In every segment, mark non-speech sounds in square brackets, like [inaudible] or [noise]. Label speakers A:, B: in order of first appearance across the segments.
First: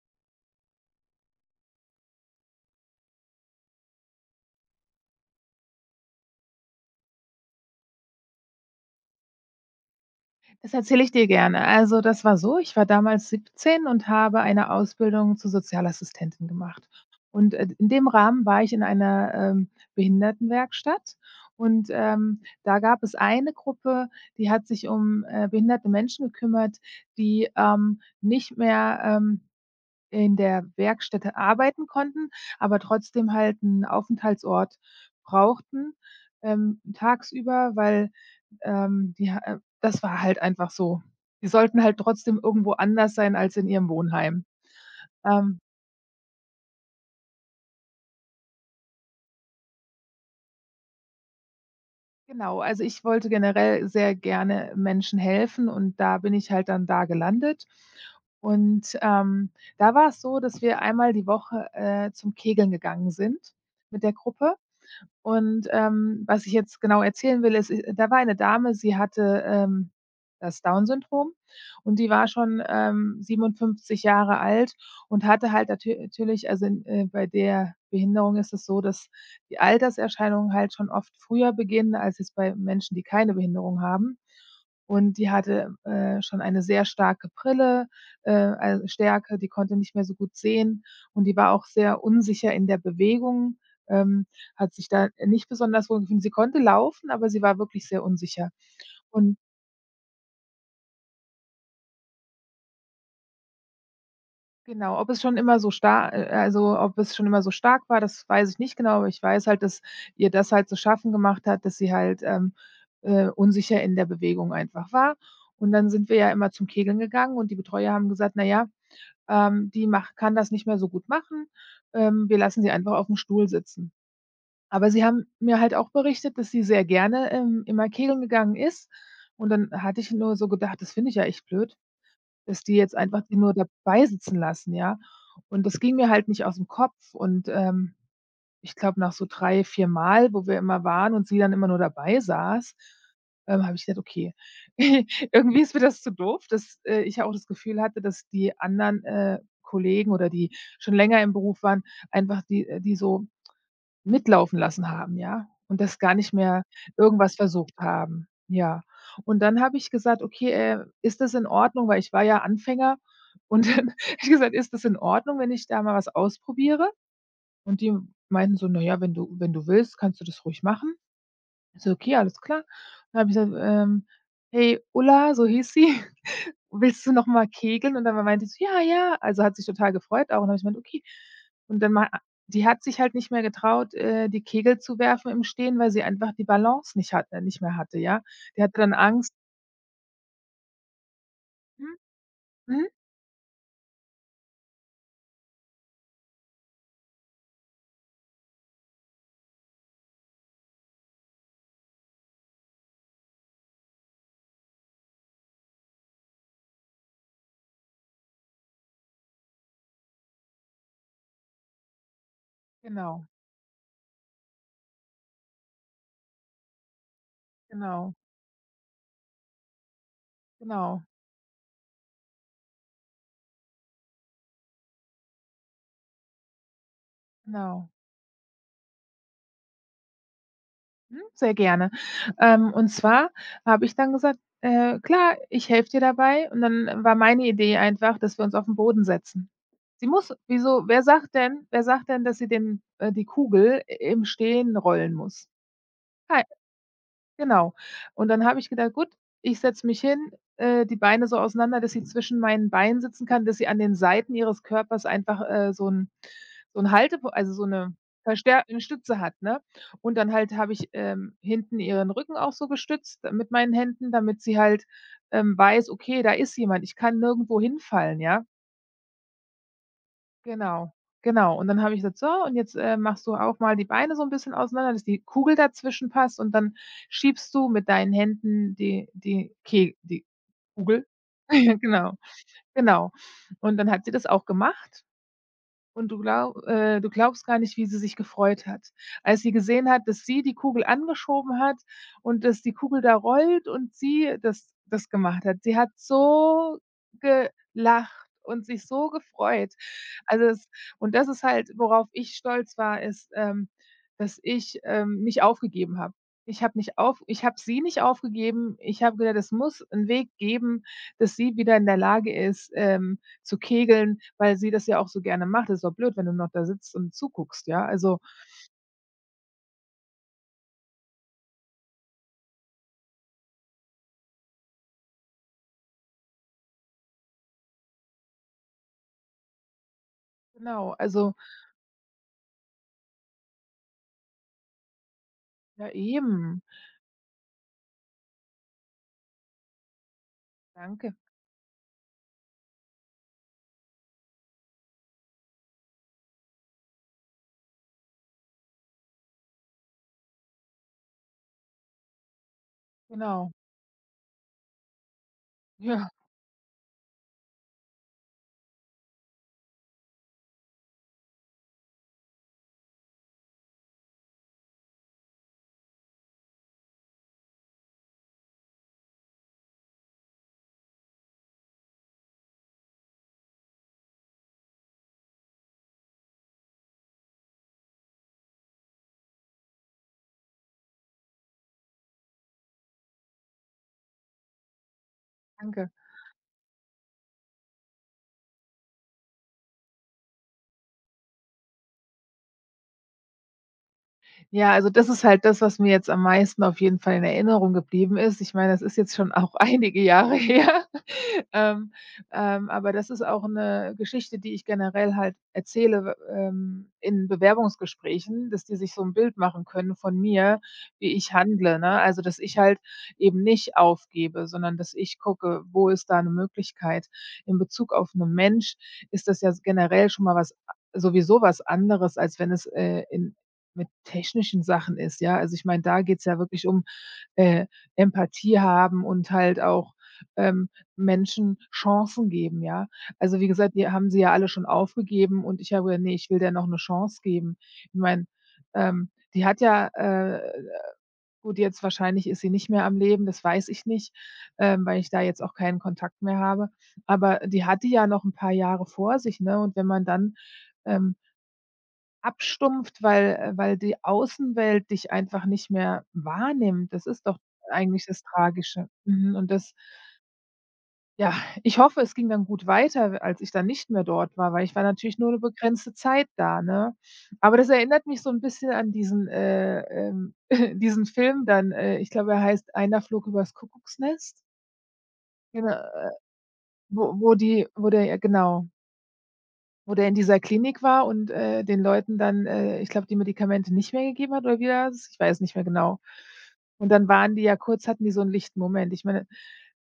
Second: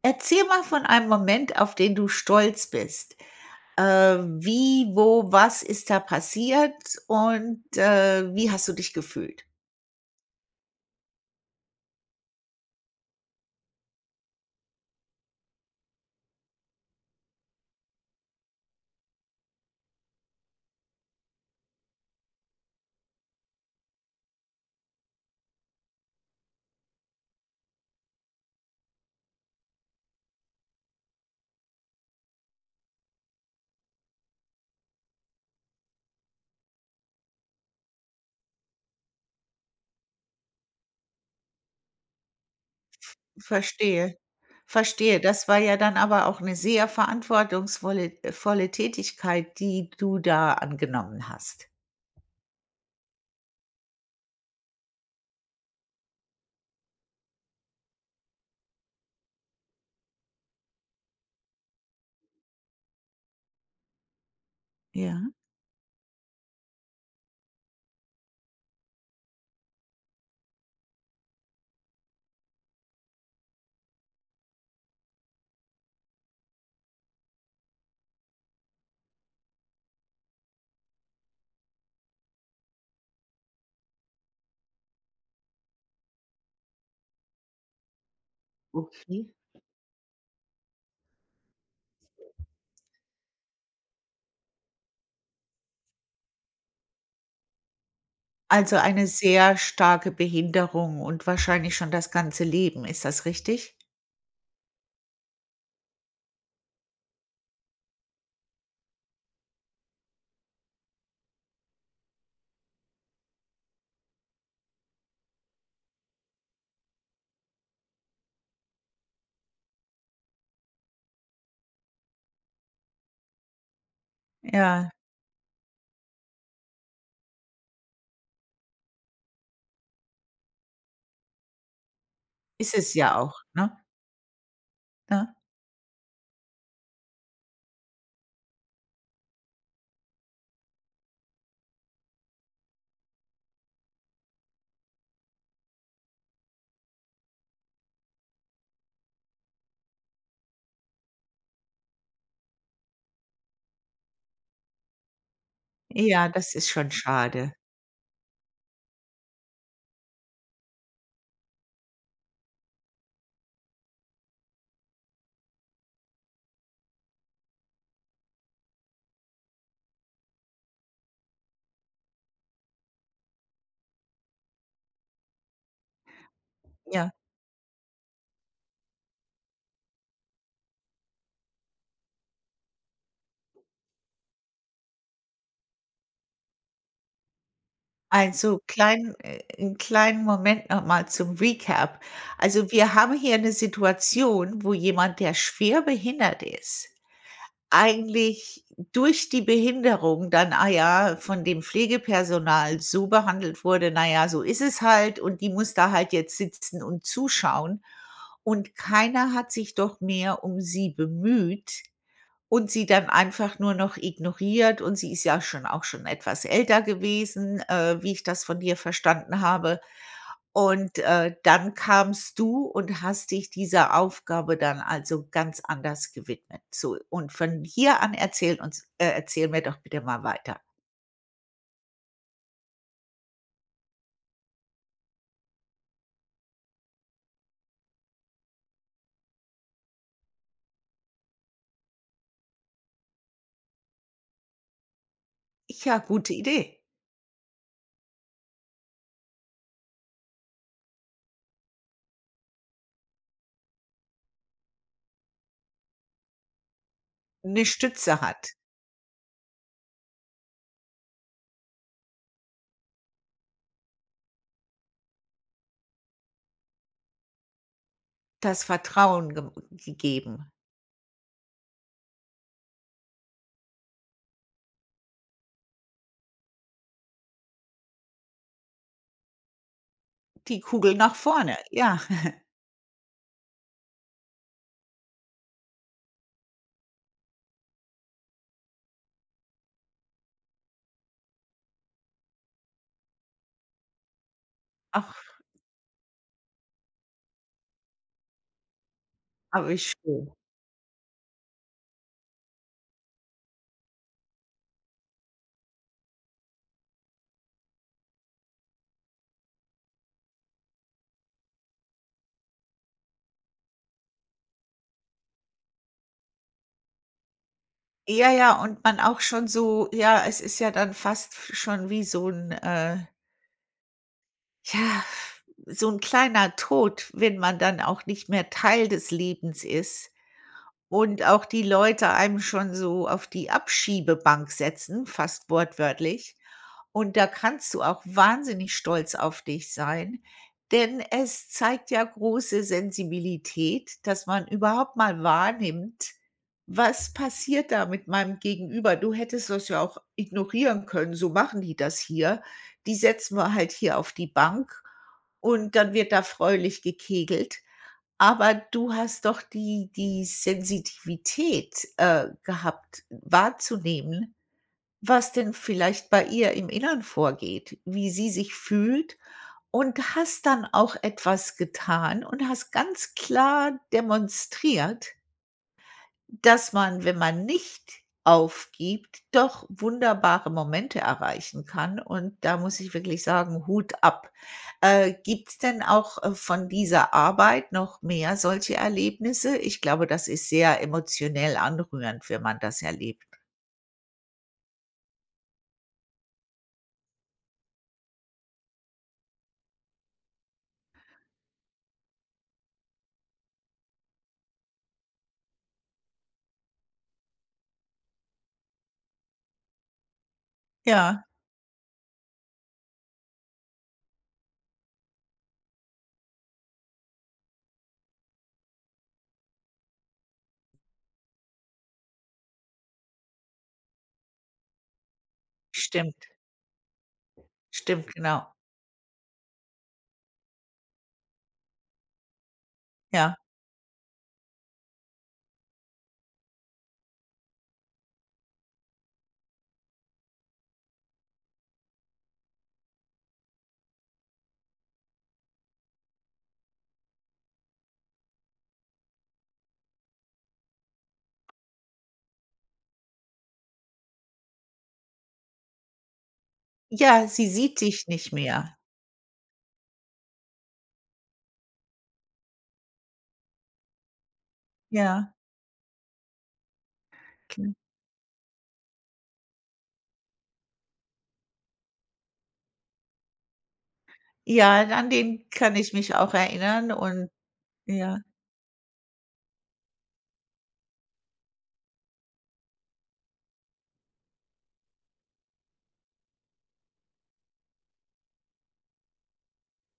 A: Erzähl mal von einem Moment, auf den du stolz bist. Äh, wie, wo, was ist da passiert und, wie hast du dich gefühlt?
B: Das erzähle ich dir gerne. Also, das war so, ich war damals 17 und habe eine Ausbildung zur Sozialassistentin gemacht. Und, in dem Rahmen war ich in einer, Behindertenwerkstatt und, da gab es eine Gruppe, die hat sich um, behinderte Menschen gekümmert, die, nicht mehr, in der Werkstätte arbeiten konnten, aber trotzdem halt 'n Aufenthaltsort brauchten, tagsüber, weil, die ha das war halt einfach so. Die sollten halt trotzdem irgendwo anders sein als in ihrem
A: Verstehe.
B: Wohnheim.
A: Verstehe, das war
B: Ähm,
A: ja dann aber auch eine sehr verantwortungsvolle volle Tätigkeit, die du da angenommen hast.
B: genau, also ich wollte generell sehr gerne Menschen helfen und da bin ich halt dann da gelandet. Und, da war es so, dass wir einmal die Woche, zum Kegeln gegangen sind mit der Gruppe.
A: Ja.
B: Und, was ich jetzt genau erzählen will, ist, da war eine Dame, sie hatte, das Down-Syndrom und die war schon, 57 Jahre alt und hatte halt natürlich also, bei der Behinderung ist es so, dass die Alterserscheinungen halt schon oft früher beginnen als jetzt bei Menschen, die keine Behinderung haben. Und die hatte, schon eine sehr starke Brille, also
A: Okay.
B: Stärke, die konnte nicht mehr so gut sehen und die war auch sehr unsicher in der Bewegung. Ähm, hat sich da nicht besonders wohl gefühlt. Sie konnte laufen, aber sie war wirklich sehr unsicher.
A: Also, eine
B: Und
A: sehr starke Behinderung und wahrscheinlich schon das ganze Leben. Ist das richtig?
B: genau, ob es schon immer so star also, ob es schon immer so stark war, das weiß ich nicht genau, aber ich weiß halt, dass ihr das halt zu schaffen gemacht hat, dass sie halt, unsicher in der Bewegung einfach war. Und dann sind wir ja immer zum Kegeln gegangen und die Betreuer haben gesagt: „Na ja, die mach kann das nicht mehr so gut machen. Wir lassen sie einfach auf dem Stuhl sitzen.“ Aber
A: Ja,
B: sie haben mir halt auch berichtet, dass sie sehr gerne, immer kegeln gegangen ist. Und dann hatte ich nur so gedacht: „Das finde ich ja echt blöd, dass
A: ist
B: die
A: es
B: jetzt
A: ja
B: einfach die
A: auch,
B: nur
A: ne?
B: dabei sitzen lassen“, ja?
A: Ne?
B: Und das ging mir halt nicht aus'm Kopf. Und, ich glaube, nach so 3, 4 Mal, wo wir immer waren und sie dann immer nur dabei saß, habe ich gedacht: „Okay, [laughs] irgendwie ist mir das zu doof“, dass, ich ja auch das Gefühl hatte, dass die anderen, Kollegen oder die schon länger im Beruf waren, einfach die so mitlaufen lassen haben, ja? Und das gar
A: Ja,
B: nicht
A: das
B: mehr
A: ist schon
B: irgendwas
A: schade.
B: versucht haben, ja. Und dann habe ich gesagt: „Okay, ist das in Ordnung?“ Weil ich war ja Anfänger und [laughs] dann habe ich gesagt: „Ist das in Ordnung, wenn ich da mal was ausprobiere?“ Und die meinten so: „Na ja, wenn du willst, kannst du das ruhig machen.“ Ich so: „Okay, alles klar.“ Dann habe ich gesagt, „Hey, Ulla“, so hieß sie. Willst du
A: Ja.
B: noch mal kegeln? Und dann meinte sie: „Ja, ja.“ Also, hat sich total gefreut auch. Und dann habe ich gemeint: „Okay.“ Und dann ma die hat sich halt nicht mehr getraut, die Kegel zu werfen im Stehen, weil sie einfach die Balance nicht hat nicht mehr hatte, ja.
A: Also,
B: Die hatte dann
A: klein
B: Angst.
A: 'n kleinen Moment nochmal zum
B: Mhm,
A: Recap. Also,
B: mhm,
A: wir haben hier eine Situation, wo jemand, der schwer behindert ist, eigentlich durch die Behinderung dann, ah ja, von dem Pflegepersonal so behandelt wurde, na ja, so ist es halt und die muss da halt jetzt sitzen und zuschauen. Und keiner hat sich doch mehr um sie bemüht. Und sie dann
B: genau,
A: einfach nur noch ignoriert und sie ist ja schon auch schon etwas älter gewesen, wie
B: genau,
A: ich das von dir verstanden habe. Und,
B: genau,
A: dann kamst du und hast dich dieser Aufgabe dann also ganz anders gewidmet. So, und von
B: genau.
A: hier an erzähl mir doch bitte mal weiter.
B: Mhm, sehr gerne. Und zwar habe ich dann gesagt: klar, ich helfe dir dabei.“ Und dann war meine Idee einfach, dass wir uns auf 'n Boden setzen. Sie muss wieso wer sagt denn Wer sagt denn, dass sie den die Kugel i im Stehen rollen muss?
A: Ja, gute
B: Kei
A: Idee.
B: genau. Und dann habe ich gedacht: „Gut, ich setze mich hin, die Beine so auseinander, dass sie zwischen meinen Beinen sitzen kann, dass sie an den Seiten ihres Körpers einfach, so 'n Halte also,
A: Eine Stütze hat,
B: 'ne Stütze hat“, ne? Und dann halt habe ich, hinten ihren Rücken auch so gestützt mit meinen Händen, damit sie halt, weiß: „Okay, da ist jemand, ich kann nirgendwo hinfallen“, ja?
A: das Vertrauen gem gegeben,
B: Genau, genau. Und dann habe ich gesagt: „So, und jetzt, machst du auch mal die Beine so ein bisschen auseinander, dass die Kugel dazwischen passt und dann schiebst du mit deinen Händen die
A: die Kugel
B: Kugel.“
A: nach
B: [laughs]
A: vorne,
B: Ja,
A: ja.
B: genau,
A: [laughs]
B: genau. Und dann hat sie das auch gemacht. Und du glaubst gar nicht, wie sie sich gefreut hat, als sie gesehen hat, dass sie die Kugel angeschoben hat und dass die Kugel da rollt und sie das
A: Ach,
B: gemacht hat. Sie hat so gelacht und sich so
A: aber
B: gefreut.
A: wie schön.
B: Also, es und das ist halt, worauf ich stolz war, ist, dass ich, nicht aufgegeben habe. Ich habe sie nicht aufgegeben. Ich habe gedacht, es muss einen Weg geben, dass sie wieder in der Lage ist, zu kegeln, weil sie das ja auch so gerne macht. Ist doch blöd, wenn du noch da sitzt und zuguckst, ja? Also,
A: Ja, ja, und man auch schon so ja, es ist ja dann fast f schon wie so ein, ja, so ein kleiner Tod, wenn man dann auch nicht mehr Teil des Lebens ist.
B: genau,
A: Und
B: also
A: auch die Leute einem schon so auf die Abschiebebank setzen, fast
B: ja
A: wortwörtlich.
B: eben.
A: Und da kannst du auch wahnsinnig stolz auf dich sein, denn
B: Danke,
A: es zeigt ja große Sensibilität, dass man überhaupt mal wahrnimmt: „Was passiert da mit meinem Gegenüber?“ Du hättest das ja auch ignorieren können: „So machen die das hier. Die setzen
B: genau.
A: wir halt hier auf die Bank und dann
B: Ja,
A: wird da fröhlich gekegelt.“ Aber du hast doch die Sensitivität, gehabt, wahrzunehmen, was denn vielleicht bei ihr im Inneren vorgeht, wie sie sich fühlt und hast dann auch etwas getan und hast ganz klar demonstriert, dass man, wenn man nicht aufgibt, doch wunderbare Momente erreichen kann und da muss ich wirklich sagen, Hut ab. Gibt es denn
B: danke.
A: auch, von dieser Arbeit noch mehr solche Erlebnisse? Ich glaube, das ist sehr emotionell anrührend, wenn man das erlebt.
B: Ja, also das ist halt das, was mir jetzt am meisten auf jeden Fall in Erinnerung geblieben ist. Ich meine, das ist jetzt schon [laughs] auch einige Jahre her. [laughs] Ähm, aber das ist auch eine Geschichte, die ich generell halt erzähle, in Bewerbungsgesprächen, dass die sich so ein Bild machen können von mir, wie
A: Ja,
B: ich handle, ne? Also, dass ich halt eben nicht aufgebe, sondern dass ich gucke, wo ist da eine Möglichkeit. In Bezug auf einen Mensch ist das ja generell schon mal was sowieso was anderes, als wenn es, in mit technischen Sachen ist, ja? Also, ich meine, da geht's
A: stimmt.
B: ja wirklich um, äh,
A: Stimmt, genau.
B: Empathie haben und halt auch, ähm, Menschen Chancen geben, ja?
A: Ja.
B: Also, wie gesagt, die haben sie ja alle schon aufgegeben und ich habe gesagt: nee, ich will der noch 'ne Chance geben.“ Ich meine, ähm, die hat ja, äh gut, jetzt wahrscheinlich ist sie nicht mehr am Leben, das weiß ich nicht, weil ich da jetzt auch keinen Kontakt mehr habe. Aber die hatte ja noch 'n paar Jahre vor sich, ne? Und wenn man dann, ähm abstumpft, weil die Außenwelt dich einfach nicht mehr wahrnimmt. Das ist
A: Ja,
B: doch
A: sie sieht
B: eigentlich
A: dich
B: das
A: nicht mehr.
B: Tragische. Mhm, und das ja, [laughs] ich hoffe, es ging dann gut weiter, als ich dann nicht mehr dort war, weil ich war natürlich nur
A: Ja,
B: 'ne begrenzte Zeit da, ne? Aber das
A: klar.
B: erinnert mich so 'n bisschen an [laughs] diesen Film dann, ich glaube, er heißt „Einer flog übers Kuckucksnest“,
A: Ja, an den
B: genau,
A: kann ich mich auch erinnern
B: wo
A: und
B: wo die wo der ja,
A: ja.
B: genau. Wo der in dieser Klinik war und, den Leuten dann, ich glaube, die Medikamente nicht mehr gegeben hat oder wie war das? Ich weiß nicht mehr genau. Und dann waren die ja kurz hatten die so 'n lichten Moment. Ich meine,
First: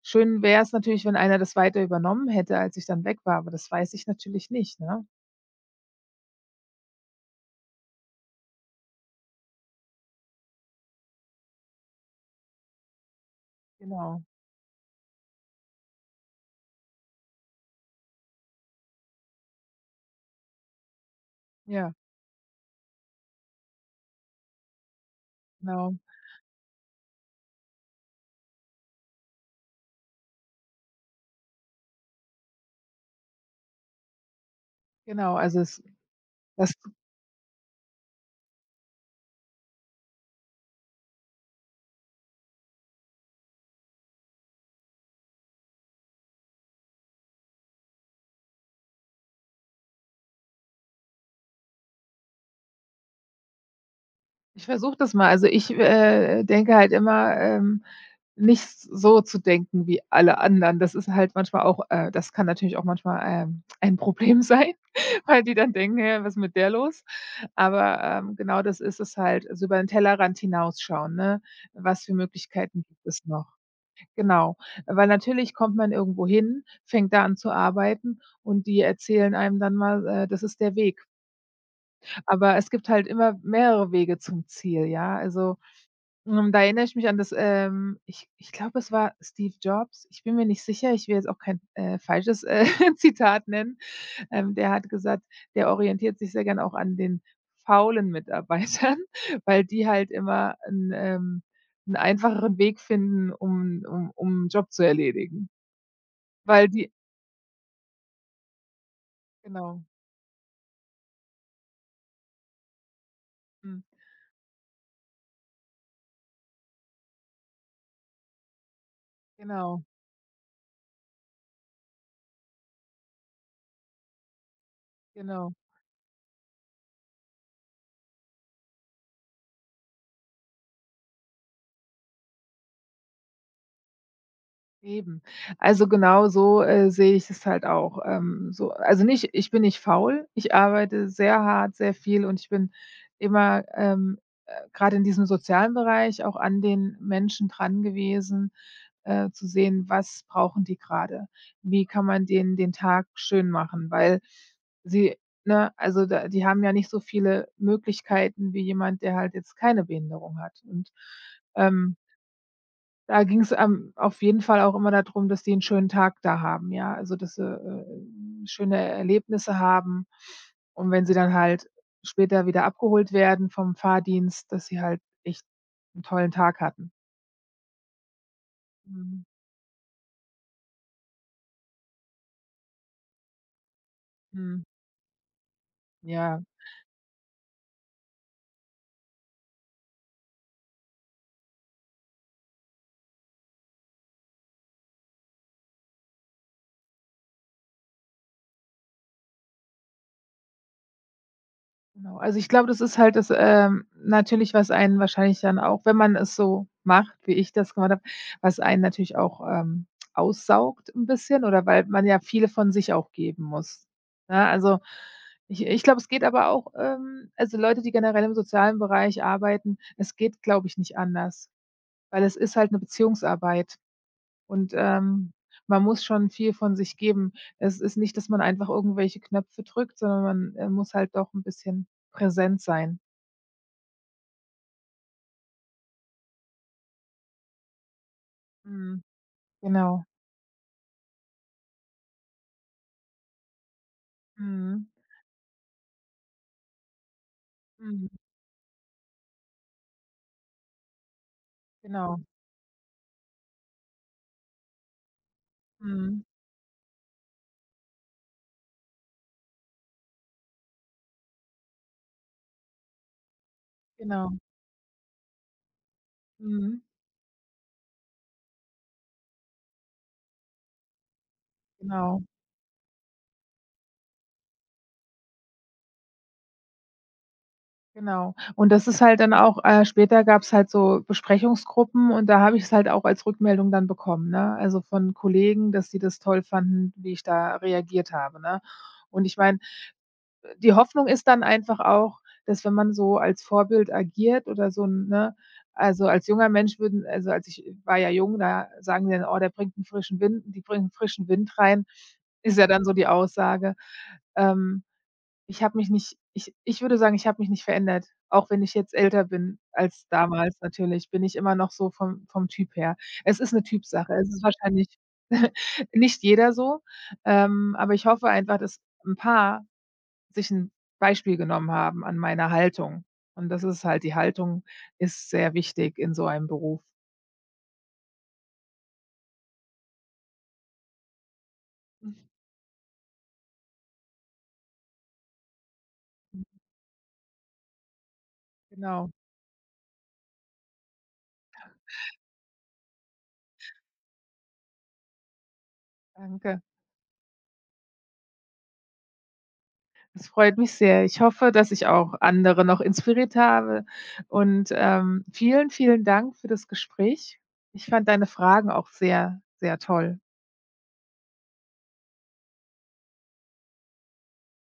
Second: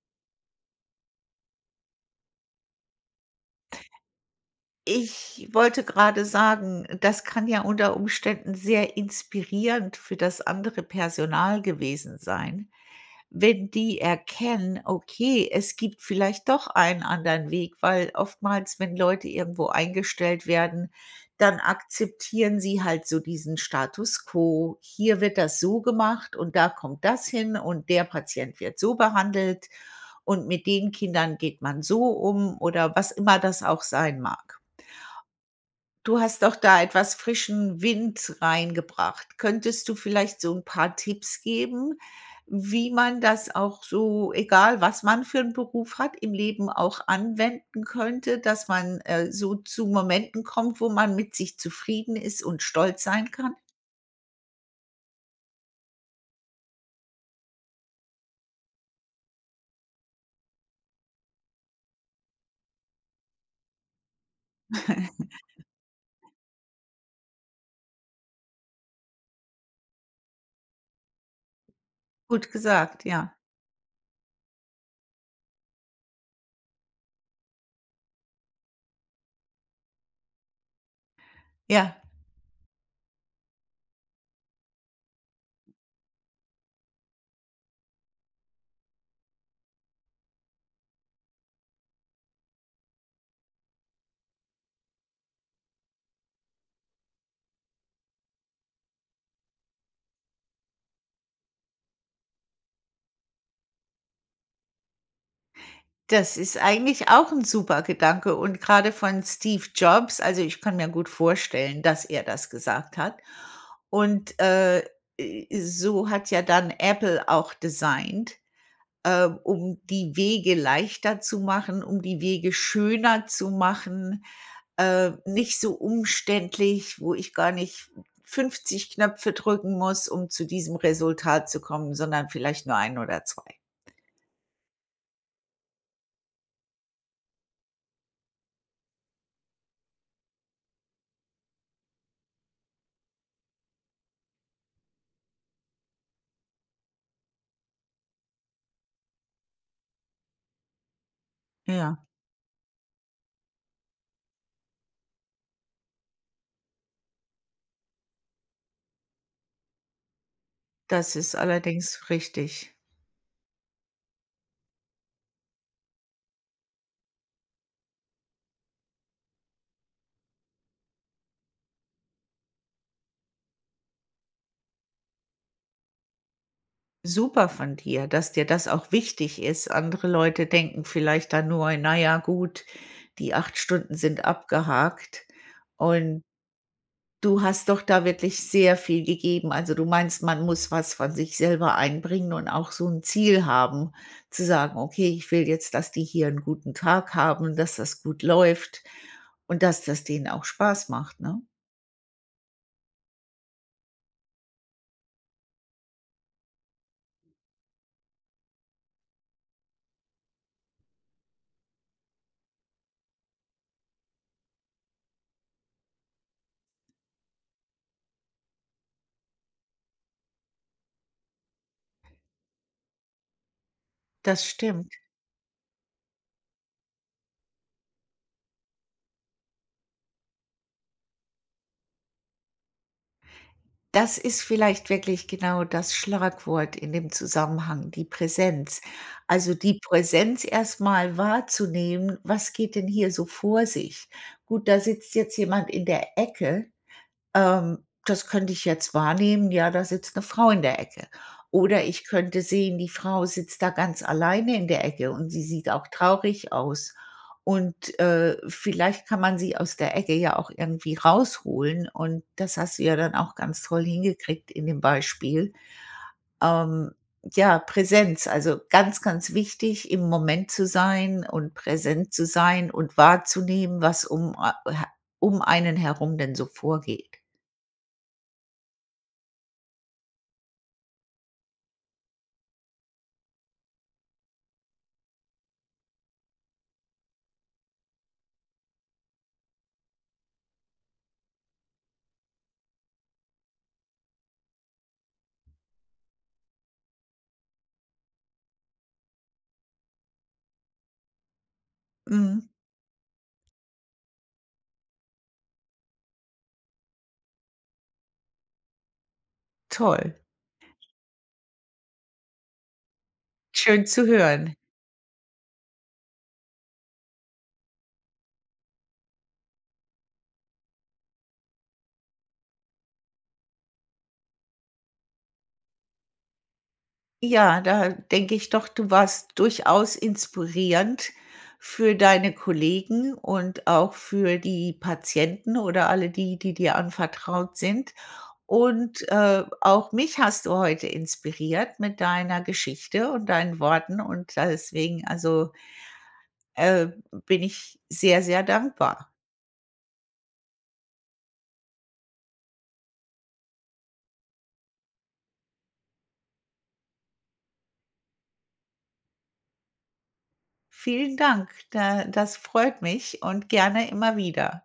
B: schön wär's natürlich, wenn einer das weiter übernommen hätte, als ich dann weg war, aber das weiß ich natürlich nicht, ne?
A: Ich wollte gerade sagen, das kann ja unter Umständen sehr inspirierend für das andere Personal gewesen sein, wenn die
B: Genau.
A: erkennen: Okay, es gibt vielleicht doch einen anderen Weg, weil oftmals, wenn Leute irgendwo eingestellt werden, dann
B: Ja,
A: akzeptieren sie halt so diesen Status quo. Hier wird das so
B: genau.
A: gemacht und da kommt das hin und der Patient wird so behandelt und mit den Kindern geht man so um oder was immer das auch sein mag.
B: Genau, also es
A: Du hast doch
B: das
A: da etwas frischen Wind reingebracht. Könntest du vielleicht so 'n paar Tipps geben, wie man das auch so, egal was man für 'n Beruf hat, im Leben auch anwenden könnte, dass man, so zu Momenten kommt, wo man mit sich zufrieden ist und stolz sein kann?
B: Ich versuche das mal. Also, ich, denke halt immer, nicht so zu denken wie alle anderen. Das ist halt manchmal auch das kann natürlich auch manchmal, [laughs] ein Problem sein, [laughs] weil die dann denken: „Hä, was ist mit der los?“ Aber, genau das ist es halt, so über den Tellerrand hinausschauen, ne? Was für
A: Gut
B: Möglichkeiten
A: gesagt,
B: gibt es
A: ja.
B: noch? Genau, weil natürlich kommt man irgendwo hin, fängt da an zu arbeiten und die erzählen einem dann mal, das ist der Weg.
A: Ja.
B: Aber es gibt halt immer mehrere Wege zum Ziel, ja? Also da erinnere ich mich an das, ich ich glaube, es war Steve Jobs. Ich bin mir nicht sicher, ich will jetzt auch kein, falsches, [laughs] Zitat nennen. Der hat gesagt, der orientiert sich sehr gern auch an den faulen Mitarbeitern, [laughs] weil die halt immer einen 'n einfacheren Weg finden, um 'n Job zu erledigen.
A: Das ist
B: Weil die
A: eigentlich auch ein super Gedanke und gerade von Steve
B: genau,
A: Jobs. Also, ich kann mir gut vorstellen, dass er das gesagt hat.
B: mhm,
A: Und, äh, so hat ja dann Apple auch designt, um
B: genau,
A: die Wege leichter zu machen, um die Wege schöner zu machen,
B: genau.
A: nicht so umständlich, wo ich gar nicht 50 Knöpfe drücken muss, um zu diesem Resultat zu kommen, sondern vielleicht nur ein oder zwei.
B: Eben. Also, genau so, sehe ich es halt auch. Also nicht ich bin nicht faul, ich arbeite sehr hart, sehr viel und ich bin immer, grade in diesem sozialen Bereich auch an den Menschen dran gewesen, zu sehen, was brauchen die gerade, wie
A: Ja,
B: kann man denen den Tag schön machen? Weil sie ne, also da die haben ja nicht so viele Möglichkeiten wie jemand, der halt jetzt keine Behinderung hat und,
A: das ist
B: ähm
A: allerdings richtig.
B: da ging's, am auf jeden Fall auch immer da, dass die 'n schönen Tag da haben, ja? Also, dass sie, schöne Erlebnisse haben. Und wenn sie dann halt später wieder abgeholt werden vom Fahrdienst, dass sie halt echt 'n tollen Tag hatten.
A: Super von dir, dass dir das auch
B: Mhm,
A: wichtig ist. Andere Leute denken vielleicht dann nur: „Naja, gut, die 8 Stunden sind
B: mhm,
A: abgehakt.“ Und
B: ja.
A: du hast doch da wirklich sehr viel gegeben. Also, du meinst, man muss was von sich selber einbringen und auch so ein Ziel haben, zu sagen: „Okay, ich will jetzt, dass die hier einen guten Tag haben, dass das gut läuft und dass das denen auch Spaß macht“, ne?
B: Genau, also ich glaube, das ist halt das, natürlich, was einen wahrscheinlich dann auch, wenn man es so macht, wie ich das gemacht habe, was einen natürlich auch, aussaugt ein bisschen oder weil man ja viel von sich auch geben muss, ne? Also, ich glaube, es geht aber auch, also Leute, die generell im sozialen Bereich arbeiten, es geht, glaube ich, nicht anders, weil es ist halt eine Beziehungsarbeit.
A: Das
B: Und,
A: stimmt.
B: man muss schon viel von sich geben. Es ist nicht, dass man einfach irgendwelche Knöpfe drückt, sondern man, muss halt doch 'n bisschen präsent sein.
A: Das ist vielleicht wirklich genau das Schlagwort in dem Zusammenhang, die Präsenz.
B: Mhm,
A: Also die
B: genau.
A: Präsenz erstmal wahrzunehmen, was geht denn hier so vor sich? Gut, da
B: Mhm,
A: sitzt jetzt jemand in der Ecke,
B: mhm,
A: das könnte ich jetzt wahrnehmen, ja, da sitzt eine Frau in der Ecke. Oder ich
B: genau.
A: könnte sehen, die Frau sitzt da ganz alleine in der Ecke und sie sieht auch
B: Mhm,
A: traurig aus. Und, vielleicht kann man sie aus der Ecke ja auch irgendwie rausholen und das hast du ja dann auch ganz toll
B: genau.
A: hingekriegt in dem Beispiel.
B: Mhm,
A: Ähm, ja, Präsenz, also ganz, ganz wichtig, im Moment zu sein und präsent
B: genau,
A: zu sein und wahrzunehmen, was um einen herum denn so vorgeht.
B: genau. Und das ist halt dann auch später gab's halt so Besprechungsgruppen und da habe ich's halt auch als Rückmeldung dann bekommen, ne? Also, von Kollegen, dass sie das toll fanden, wie ich da reagiert habe, ne? Und ich meine die Hoffnung ist dann einfach auch, dass wenn man so als Vorbild agiert oder so ne, also, als ich war ja jung, da sagen die dann: „Oh, der bringt 'n frischen Wind die bringen frischen Wind rein“,
A: Mhm,
B: ist ja dann so die Aussage. Ähm, ich habe mich nicht ich ich würde sagen, ich habe mich nicht verändert, auch wenn ich jetzt älter bin als
A: toll.
B: damals natürlich, bin ich immer noch so vom Typ her. Es ist 'ne
A: Schön zu
B: Typsache. Es ist
A: hören.
B: wahrscheinlich [laughs] nicht jeder so, aber ich hoffe einfach, dass 'n paar sich 'n Beispiel genommen haben an meiner Haltung. Und das ist halt die Haltung ist sehr wichtig in so einem Beruf.
A: Ja, da denke ich doch, du warst durchaus inspirierend für deine Kollegen und auch für die Patienten oder alle die,
B: Mhm,
A: die dir anvertraut sind. Und,
B: genau,
A: auch mich hast du heute inspiriert mit deiner Geschichte und deinen Worten und deswegen also,
B: danke.
A: äh, bin ich sehr, sehr dankbar.
B: Das freut mich sehr. Ich hoffe, dass ich auch andere noch inspiriert habe und, vielen, vielen Dank für das Gespräch. Ich fand deine Fragen auch sehr, sehr toll.
A: Vielen Dank, da das freut mich und gerne immer wieder.